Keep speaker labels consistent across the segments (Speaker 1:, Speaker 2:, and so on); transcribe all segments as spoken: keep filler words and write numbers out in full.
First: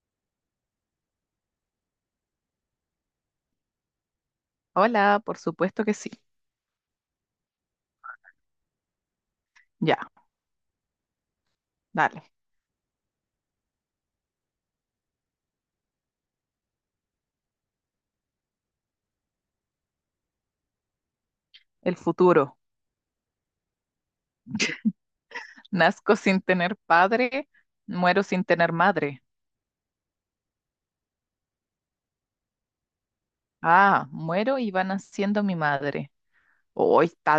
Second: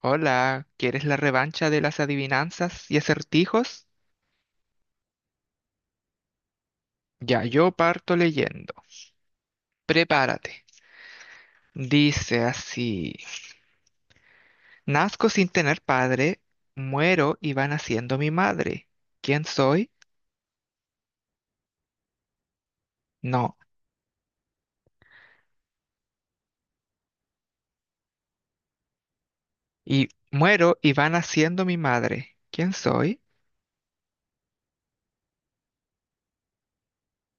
Speaker 1: Hola, ¿quieres la revancha de las adivinanzas y acertijos?
Speaker 2: Hola, por supuesto que sí.
Speaker 1: Ya yo parto leyendo.
Speaker 2: Ya,
Speaker 1: Prepárate.
Speaker 2: dale.
Speaker 1: Dice así. Nazco sin tener padre, muero y va naciendo mi madre. ¿Quién soy?
Speaker 2: El futuro.
Speaker 1: No.
Speaker 2: Nazco sin tener padre, muero sin tener madre.
Speaker 1: Y muero y va naciendo mi madre. ¿Quién soy?
Speaker 2: Ah, muero y va naciendo mi madre. Hoy está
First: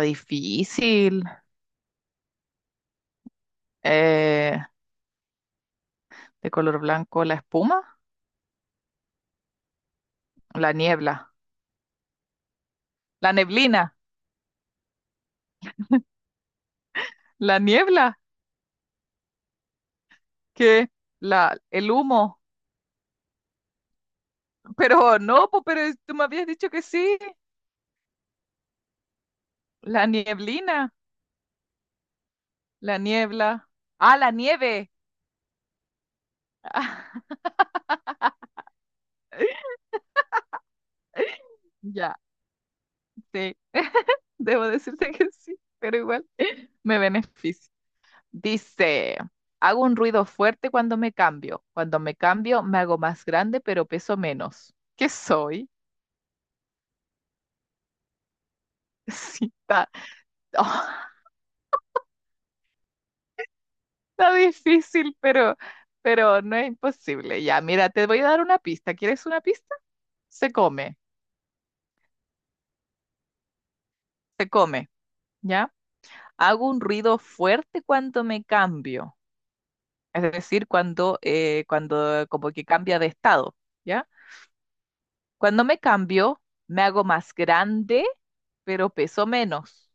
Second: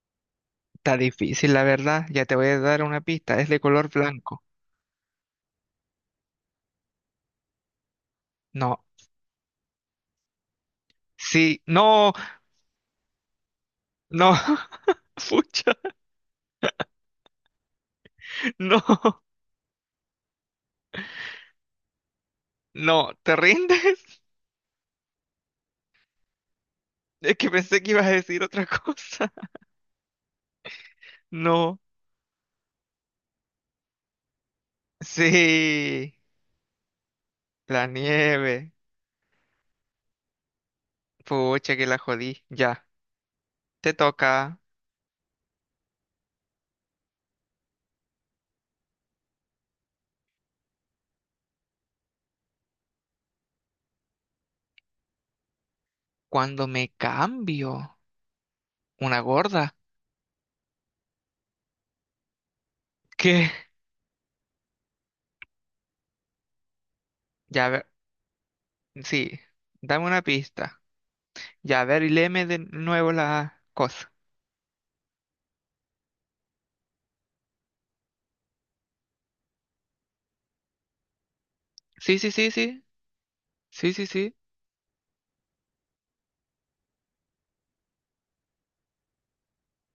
Speaker 1: Está
Speaker 2: difícil.
Speaker 1: difícil, la verdad. Ya te voy a dar una pista. Es de color blanco.
Speaker 2: Eh, de color blanco la espuma,
Speaker 1: No.
Speaker 2: la niebla,
Speaker 1: Sí. No.
Speaker 2: la neblina,
Speaker 1: No. Pucha.
Speaker 2: la niebla,
Speaker 1: No.
Speaker 2: que la, el humo.
Speaker 1: No. ¿Te rindes?
Speaker 2: Pero no, po, pero es- tú me habías dicho que sí.
Speaker 1: Es que pensé que ibas a decir otra cosa.
Speaker 2: La nieblina,
Speaker 1: No.
Speaker 2: la niebla. Ah, la nieve.
Speaker 1: Sí, la nieve. Pucha, que la
Speaker 2: Ya,
Speaker 1: jodí. Ya,
Speaker 2: sí.
Speaker 1: te toca.
Speaker 2: Debo decirte que sí, pero igual me beneficia. Dice, hago un ruido fuerte cuando me cambio. Cuando me cambio, me hago más grande, pero peso menos. ¿Qué soy?
Speaker 1: Cuando me cambio, una
Speaker 2: Sí,
Speaker 1: gorda.
Speaker 2: está, oh,
Speaker 1: ¿Qué?
Speaker 2: está difícil, pero, pero no es imposible. Ya,
Speaker 1: Ya, a ver,
Speaker 2: mira, te voy a dar una pista. ¿Quieres
Speaker 1: sí,
Speaker 2: una pista?
Speaker 1: dame una
Speaker 2: Se
Speaker 1: pista.
Speaker 2: come,
Speaker 1: Ya, a ver, y léeme de nuevo la cosa.
Speaker 2: se come, ¿ya? Hago un ruido fuerte cuando me cambio. Es decir, cuando, eh,
Speaker 1: Sí,
Speaker 2: cuando
Speaker 1: sí, sí,
Speaker 2: como que
Speaker 1: sí.
Speaker 2: cambia de estado,
Speaker 1: Sí, sí,
Speaker 2: ¿ya?
Speaker 1: sí.
Speaker 2: Cuando me cambio, me hago más grande, pero peso menos.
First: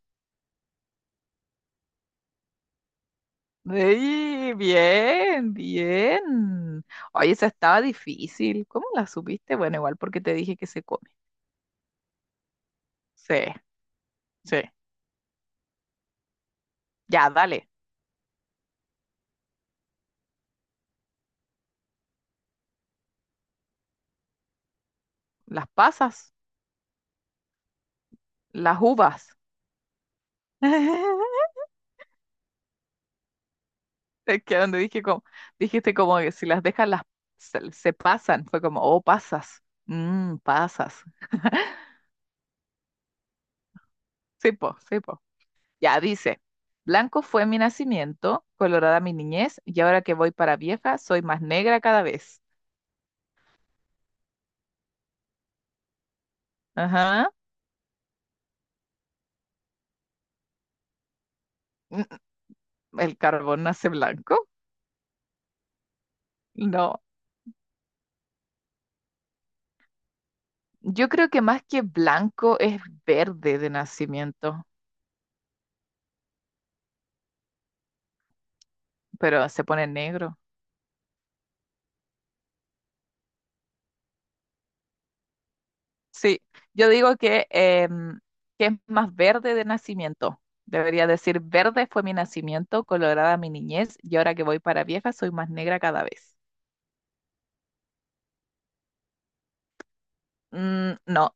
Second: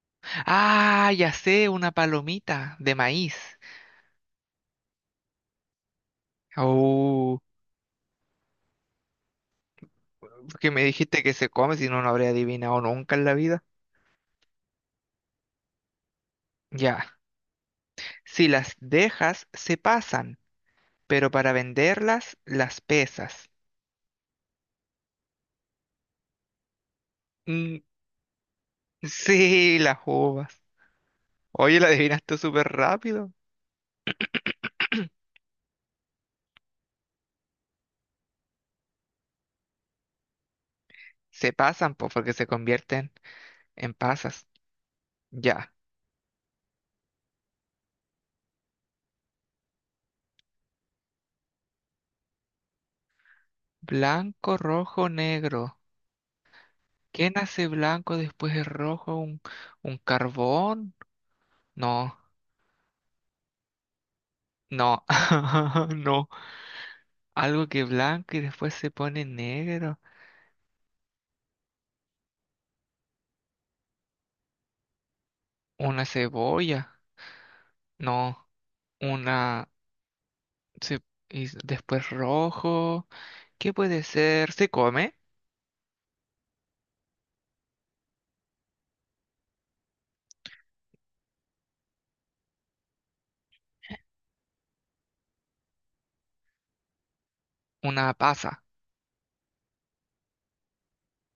Speaker 1: Ah, ya sé, una palomita de maíz.
Speaker 2: ¡Ey! Bien, bien. Oye,
Speaker 1: Oh,
Speaker 2: esa estaba difícil. ¿Cómo la supiste? Bueno, igual porque te dije que
Speaker 1: que
Speaker 2: se
Speaker 1: me
Speaker 2: come.
Speaker 1: dijiste que se come, si no, no habría adivinado nunca en la
Speaker 2: Sí,
Speaker 1: vida.
Speaker 2: sí.
Speaker 1: Ya.
Speaker 2: Ya, dale.
Speaker 1: Si las dejas, se pasan, pero para venderlas, las pesas.
Speaker 2: Las pasas,
Speaker 1: Mm,
Speaker 2: las uvas.
Speaker 1: sí, las uvas. Oye, la adivinaste súper rápido.
Speaker 2: Es que donde dije como, dijiste como que si las dejas las se, se pasan. Fue como, oh, pasas. Mmm, pasas.
Speaker 1: Se pasan, pues, porque se convierten en pasas.
Speaker 2: Sí, po, sí, po.
Speaker 1: Ya.
Speaker 2: Ya dice, blanco fue mi nacimiento, colorada mi niñez, y ahora que voy para vieja, soy más negra cada vez.
Speaker 1: Blanco, rojo, negro.
Speaker 2: Ajá.
Speaker 1: ¿Qué nace blanco, después es rojo? ¿Un, un carbón?
Speaker 2: Mm,
Speaker 1: No,
Speaker 2: mm, ¿El carbón nace blanco?
Speaker 1: no, no.
Speaker 2: No.
Speaker 1: Algo que es blanco y después se pone negro.
Speaker 2: Yo creo que más que blanco es verde de nacimiento,
Speaker 1: Una cebolla. No,
Speaker 2: pero se
Speaker 1: una...
Speaker 2: pone negro.
Speaker 1: Sí, y s- después rojo. ¿Qué puede ser? Se come
Speaker 2: Sí, yo digo que, em, que es más verde de nacimiento. Debería decir, verde fue mi nacimiento, colorada mi niñez, y ahora que voy para vieja, soy más negra cada vez.
Speaker 1: una pasa,
Speaker 2: Mm, no,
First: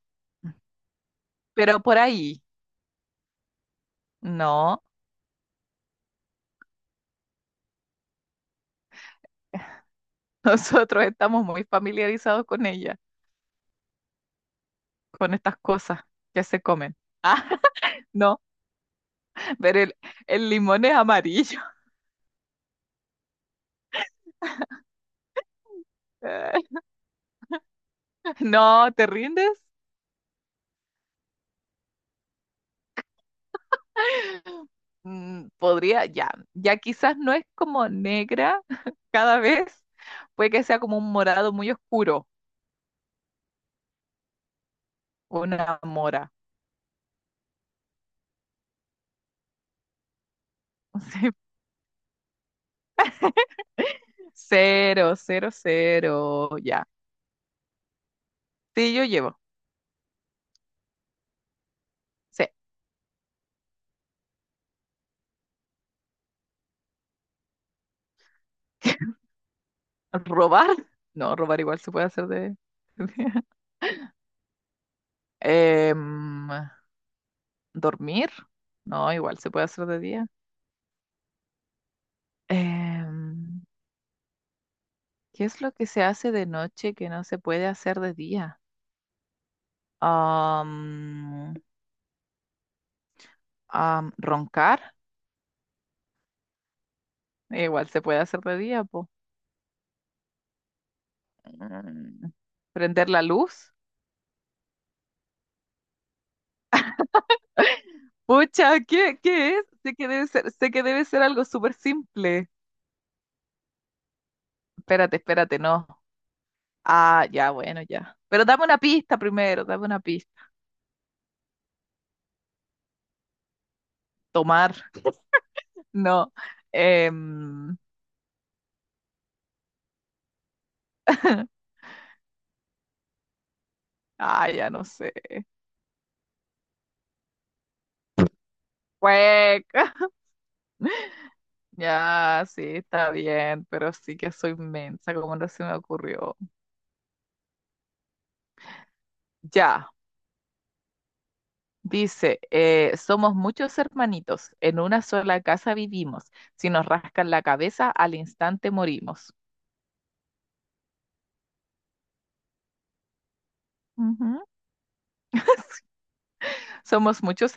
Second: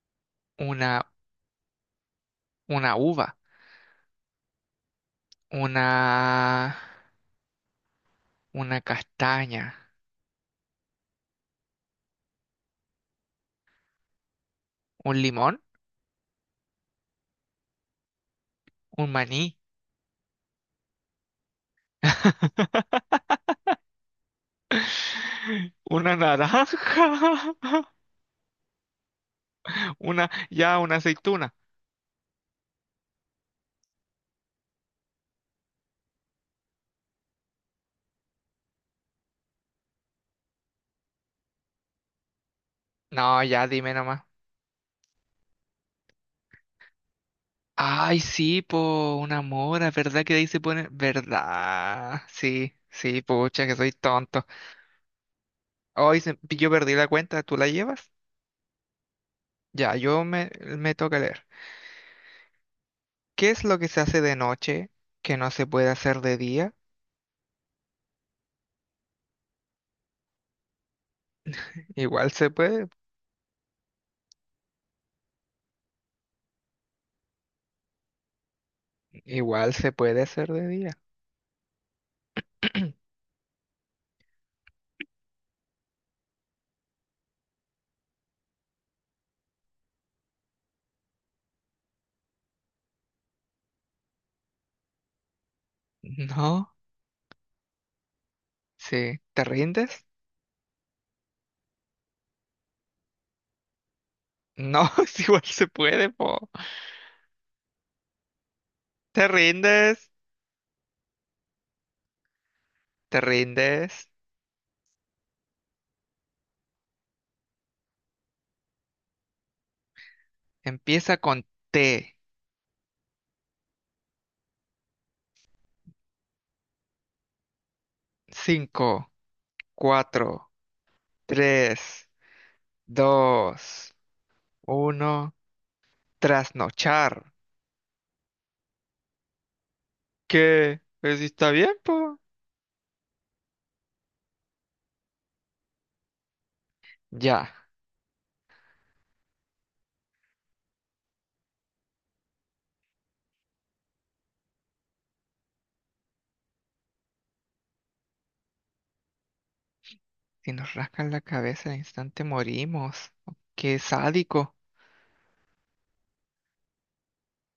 Speaker 1: una,
Speaker 2: pero por ahí.
Speaker 1: una uva,
Speaker 2: No,
Speaker 1: una, una castaña,
Speaker 2: nosotros estamos muy familiarizados con ella,
Speaker 1: un
Speaker 2: con estas
Speaker 1: limón,
Speaker 2: cosas que se comen. Ah, no,
Speaker 1: un maní,
Speaker 2: pero el, el limón es amarillo.
Speaker 1: una naranja,
Speaker 2: No, ¿te rindes?
Speaker 1: una, ya, una aceituna.
Speaker 2: Mm, podría, ya, ya quizás no es como negra cada vez, puede que sea como un morado muy oscuro,
Speaker 1: No, ya, dime nomás.
Speaker 2: una mora.
Speaker 1: Ay, sí, po, una mora, ¿verdad que de ahí se pone? ¿Verdad? Sí, sí, pucha, que soy tonto.
Speaker 2: Cero, cero,
Speaker 1: Hoy se-
Speaker 2: cero,
Speaker 1: yo
Speaker 2: ya.
Speaker 1: perdí la cuenta, ¿tú la llevas?
Speaker 2: Sí, yo llevo.
Speaker 1: Ya, yo me, me toca leer.
Speaker 2: Sí.
Speaker 1: ¿Qué es lo que se hace de noche que no se puede hacer de día?
Speaker 2: ¿Robar? No, robar igual se puede hacer
Speaker 1: Igual se
Speaker 2: de...
Speaker 1: puede,
Speaker 2: Em, ¿Dormir? No, igual se puede
Speaker 1: igual
Speaker 2: hacer
Speaker 1: se
Speaker 2: de
Speaker 1: puede
Speaker 2: día.
Speaker 1: hacer de día.
Speaker 2: Em, ¿qué es lo que se hace de noche que no se puede hacer de día? Am, am, ¿roncar?
Speaker 1: No,
Speaker 2: Igual se puede hacer de día, po.
Speaker 1: sí. ¿Te rindes?
Speaker 2: Mm, ¿prender la luz?
Speaker 1: No, es igual se puede, po.
Speaker 2: Pucha, ¿qué,
Speaker 1: ¿Te
Speaker 2: qué es? Sé que
Speaker 1: rindes?
Speaker 2: debe ser, sé que debe ser algo súper simple.
Speaker 1: ¿Te rindes?
Speaker 2: Espérate, espérate, no. Ah, ya, bueno, ya. Pero dame una pista primero, dame una pista.
Speaker 1: Empieza con T.
Speaker 2: Tomar, no. Em,
Speaker 1: Cinco, cuatro, tres, dos,
Speaker 2: ah, ya no sé.
Speaker 1: uno. Trasnochar.
Speaker 2: Cueca.
Speaker 1: ¿Qué? Pues sí está bien, po.
Speaker 2: Ya, sí, está bien, pero sí que soy mensa, como no se me ocurrió.
Speaker 1: Ya.
Speaker 2: Ya, dice, eh, somos muchos hermanitos, en una sola casa vivimos, si nos rascan la cabeza, al instante morimos.
Speaker 1: Si nos rascan la cabeza al instante morimos. Qué
Speaker 2: Ujú.
Speaker 1: sádico.
Speaker 2: Somos muchos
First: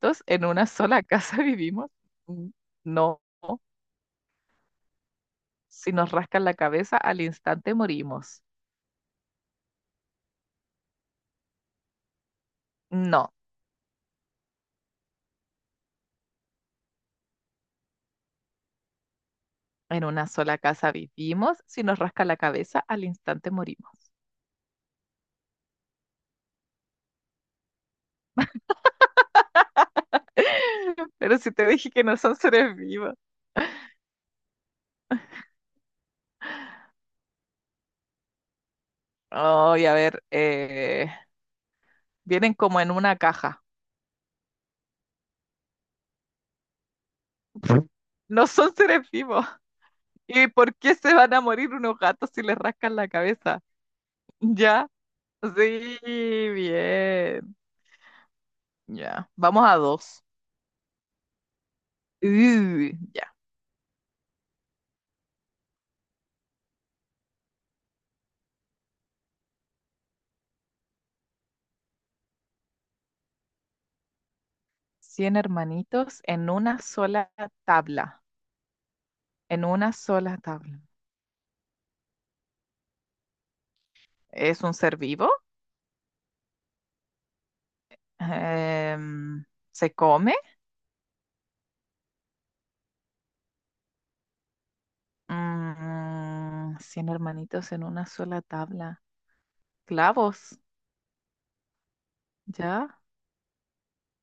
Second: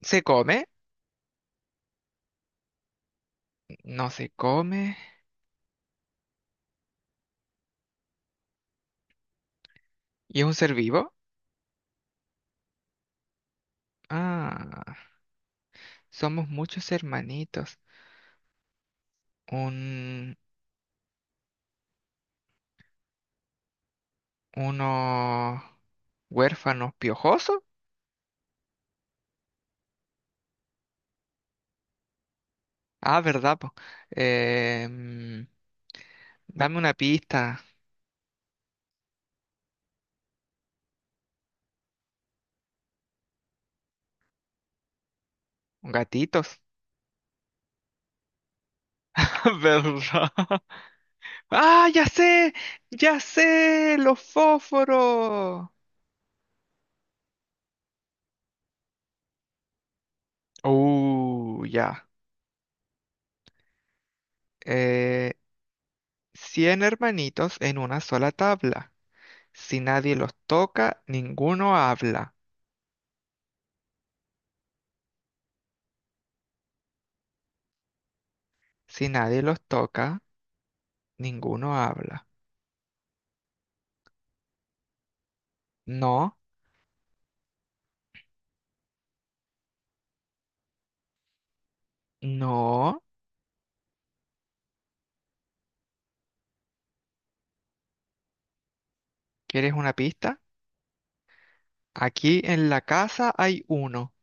Speaker 1: ¿Se
Speaker 2: en
Speaker 1: come?
Speaker 2: una sola casa vivimos. Mm, no,
Speaker 1: No se come.
Speaker 2: si nos rascan la cabeza, al instante morimos.
Speaker 1: ¿Y es un ser vivo?
Speaker 2: No,
Speaker 1: Ah, somos muchos hermanitos.
Speaker 2: en una
Speaker 1: Un,
Speaker 2: sola casa vivimos, si nos rascan la cabeza, al instante morimos.
Speaker 1: uno huérfano piojoso.
Speaker 2: Pero si te dije que no son seres vivos.
Speaker 1: Ah, verdad, po. Em, dame una pista.
Speaker 2: Ay, a ver, eh, vienen como en una caja.
Speaker 1: Gatitos.
Speaker 2: No son seres vivos. ¿Y
Speaker 1: ¿Verdad?
Speaker 2: por qué se van a morir
Speaker 1: Ah,
Speaker 2: unos
Speaker 1: ya
Speaker 2: gatos si
Speaker 1: sé,
Speaker 2: les rascan la
Speaker 1: ya
Speaker 2: cabeza?
Speaker 1: sé, los
Speaker 2: Ya,
Speaker 1: fósforos.
Speaker 2: sí, bien. Ya, vamos a dos.
Speaker 1: Uh, ya.
Speaker 2: Uh, ya.
Speaker 1: Eh, Cien hermanitos en una sola tabla. Si nadie los toca, ninguno habla.
Speaker 2: Cien hermanitos en una sola tabla.
Speaker 1: Si nadie los
Speaker 2: En una
Speaker 1: toca,
Speaker 2: sola tabla.
Speaker 1: ninguno habla.
Speaker 2: ¿Es un ser vivo?
Speaker 1: No,
Speaker 2: Em, ¿se come?
Speaker 1: no.
Speaker 2: Mm, cien hermanitos en una sola tabla.
Speaker 1: ¿Quieres una pista?
Speaker 2: Clavos,
Speaker 1: Aquí en la
Speaker 2: ¿ya?
Speaker 1: casa hay uno.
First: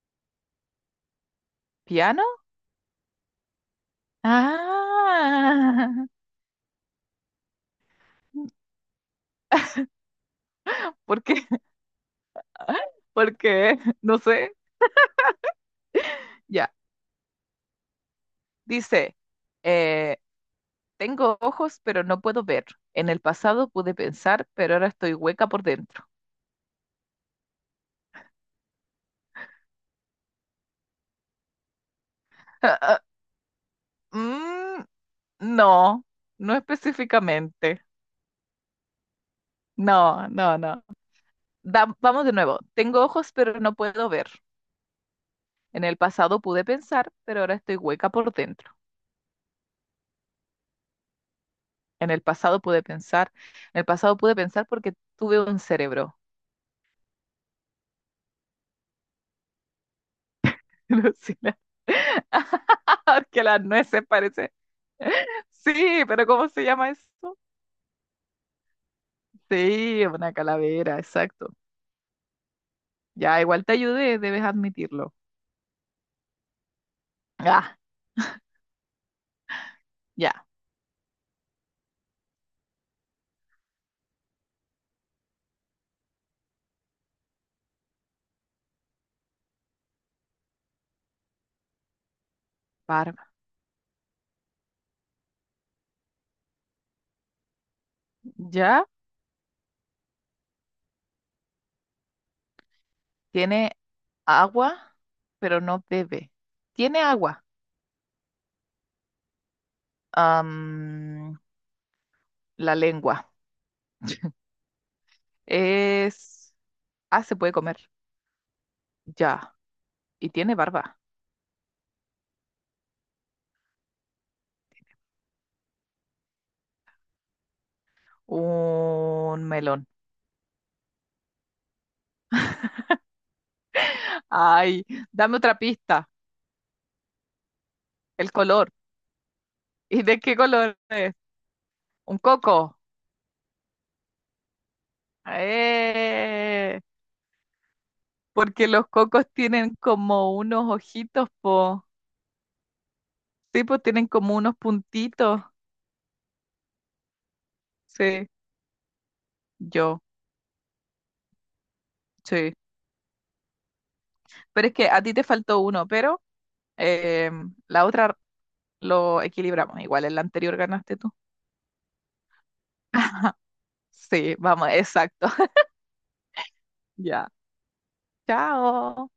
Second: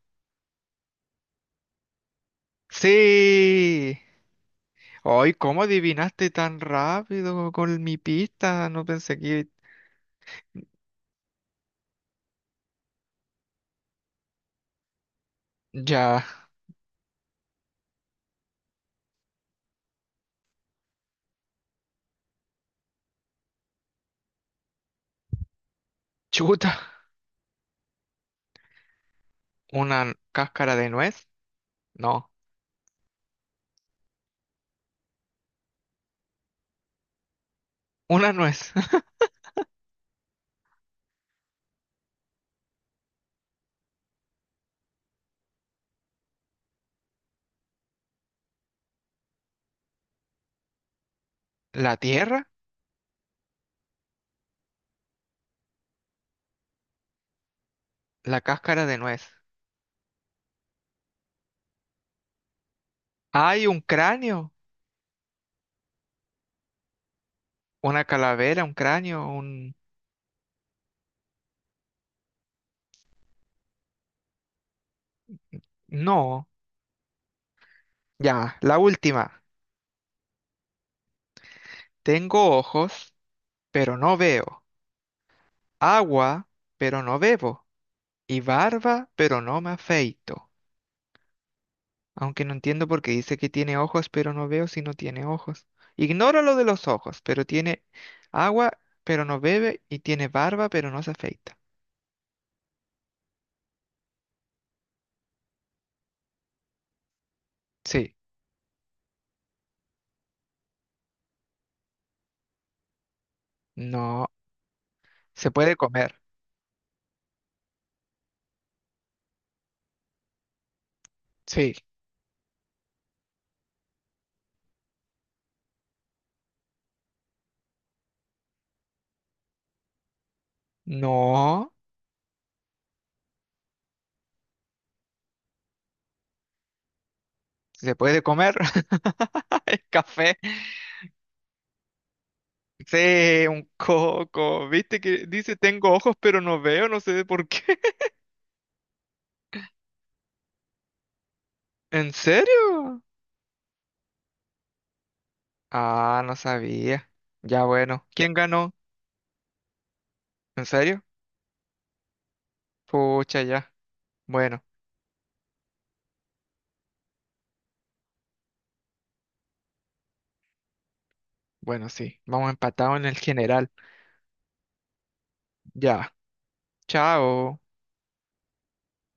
Speaker 2: ¿Piano?
Speaker 1: ¡Sí! ¡Ay, cómo
Speaker 2: Ah,
Speaker 1: adivinaste tan rápido con mi pista! No pensé que...
Speaker 2: ¿por qué? Porque, no sé,
Speaker 1: Ya.
Speaker 2: ya. Dice, eh, tengo ojos, pero no puedo ver. En el pasado pude pensar, pero ahora estoy hueca por dentro.
Speaker 1: Chuta. ¿Una cáscara de nuez? No.
Speaker 2: Ah, ah, mm, no, no específicamente.
Speaker 1: Una nuez.
Speaker 2: No, no, no. Da- vamos de nuevo. Tengo ojos, pero no puedo ver. En el pasado pude pensar, pero ahora estoy hueca por dentro.
Speaker 1: ¿La
Speaker 2: En el
Speaker 1: tierra?
Speaker 2: pasado pude pensar, en el pasado pude pensar porque tuve un cerebro.
Speaker 1: La cáscara de nuez.
Speaker 2: Lucila. Porque las
Speaker 1: ¡Hay un
Speaker 2: nueces
Speaker 1: cráneo!
Speaker 2: parece. Sí, pero ¿cómo se llama eso?
Speaker 1: Una calavera, un cráneo, un...
Speaker 2: Sí, una calavera, exacto. Ya, igual te ayudé, debes admitirlo.
Speaker 1: No,
Speaker 2: Ah,
Speaker 1: ya, la última.
Speaker 2: ya,
Speaker 1: Tengo ojos, pero no veo. Agua, pero no bebo. Y barba, pero no me afeito. Aunque no entiendo por qué
Speaker 2: barba.
Speaker 1: dice que tiene ojos, pero no veo si no tiene ojos. Ignora lo de los ojos, pero tiene agua,
Speaker 2: Ya,
Speaker 1: pero no bebe. Y tiene barba, pero no se afeita.
Speaker 2: tiene agua, pero no bebe. Tiene agua.
Speaker 1: Sí,
Speaker 2: Am, la lengua.
Speaker 1: no. Se puede comer.
Speaker 2: Es... Ah, se puede comer. Ya. Y tiene barba.
Speaker 1: Sí,
Speaker 2: Un melón.
Speaker 1: no.
Speaker 2: Ay, dame otra pista.
Speaker 1: Se puede
Speaker 2: El
Speaker 1: comer.
Speaker 2: color.
Speaker 1: El
Speaker 2: ¿Y de qué
Speaker 1: café.
Speaker 2: color es? Un coco.
Speaker 1: Sí, un coco. ¿Viste que dice tengo ojos pero no
Speaker 2: Eh,
Speaker 1: veo? No sé por qué.
Speaker 2: porque los cocos tienen como unos ojitos, po.
Speaker 1: ¿En serio?
Speaker 2: Sí, pues tienen como unos puntitos.
Speaker 1: Ah, no sabía. Ya bueno.
Speaker 2: Sí,
Speaker 1: ¿Quién ganó?
Speaker 2: yo,
Speaker 1: ¿En serio?
Speaker 2: sí.
Speaker 1: Pucha, ya. Bueno,
Speaker 2: Pero es que a ti te faltó uno, pero em, la otra lo equilibramos. Igual en la anterior ganaste tú.
Speaker 1: bueno, sí. Vamos empatados en el general.
Speaker 2: Sí, vamos, exacto.
Speaker 1: Ya.
Speaker 2: Ya.
Speaker 1: Chao.
Speaker 2: Chao.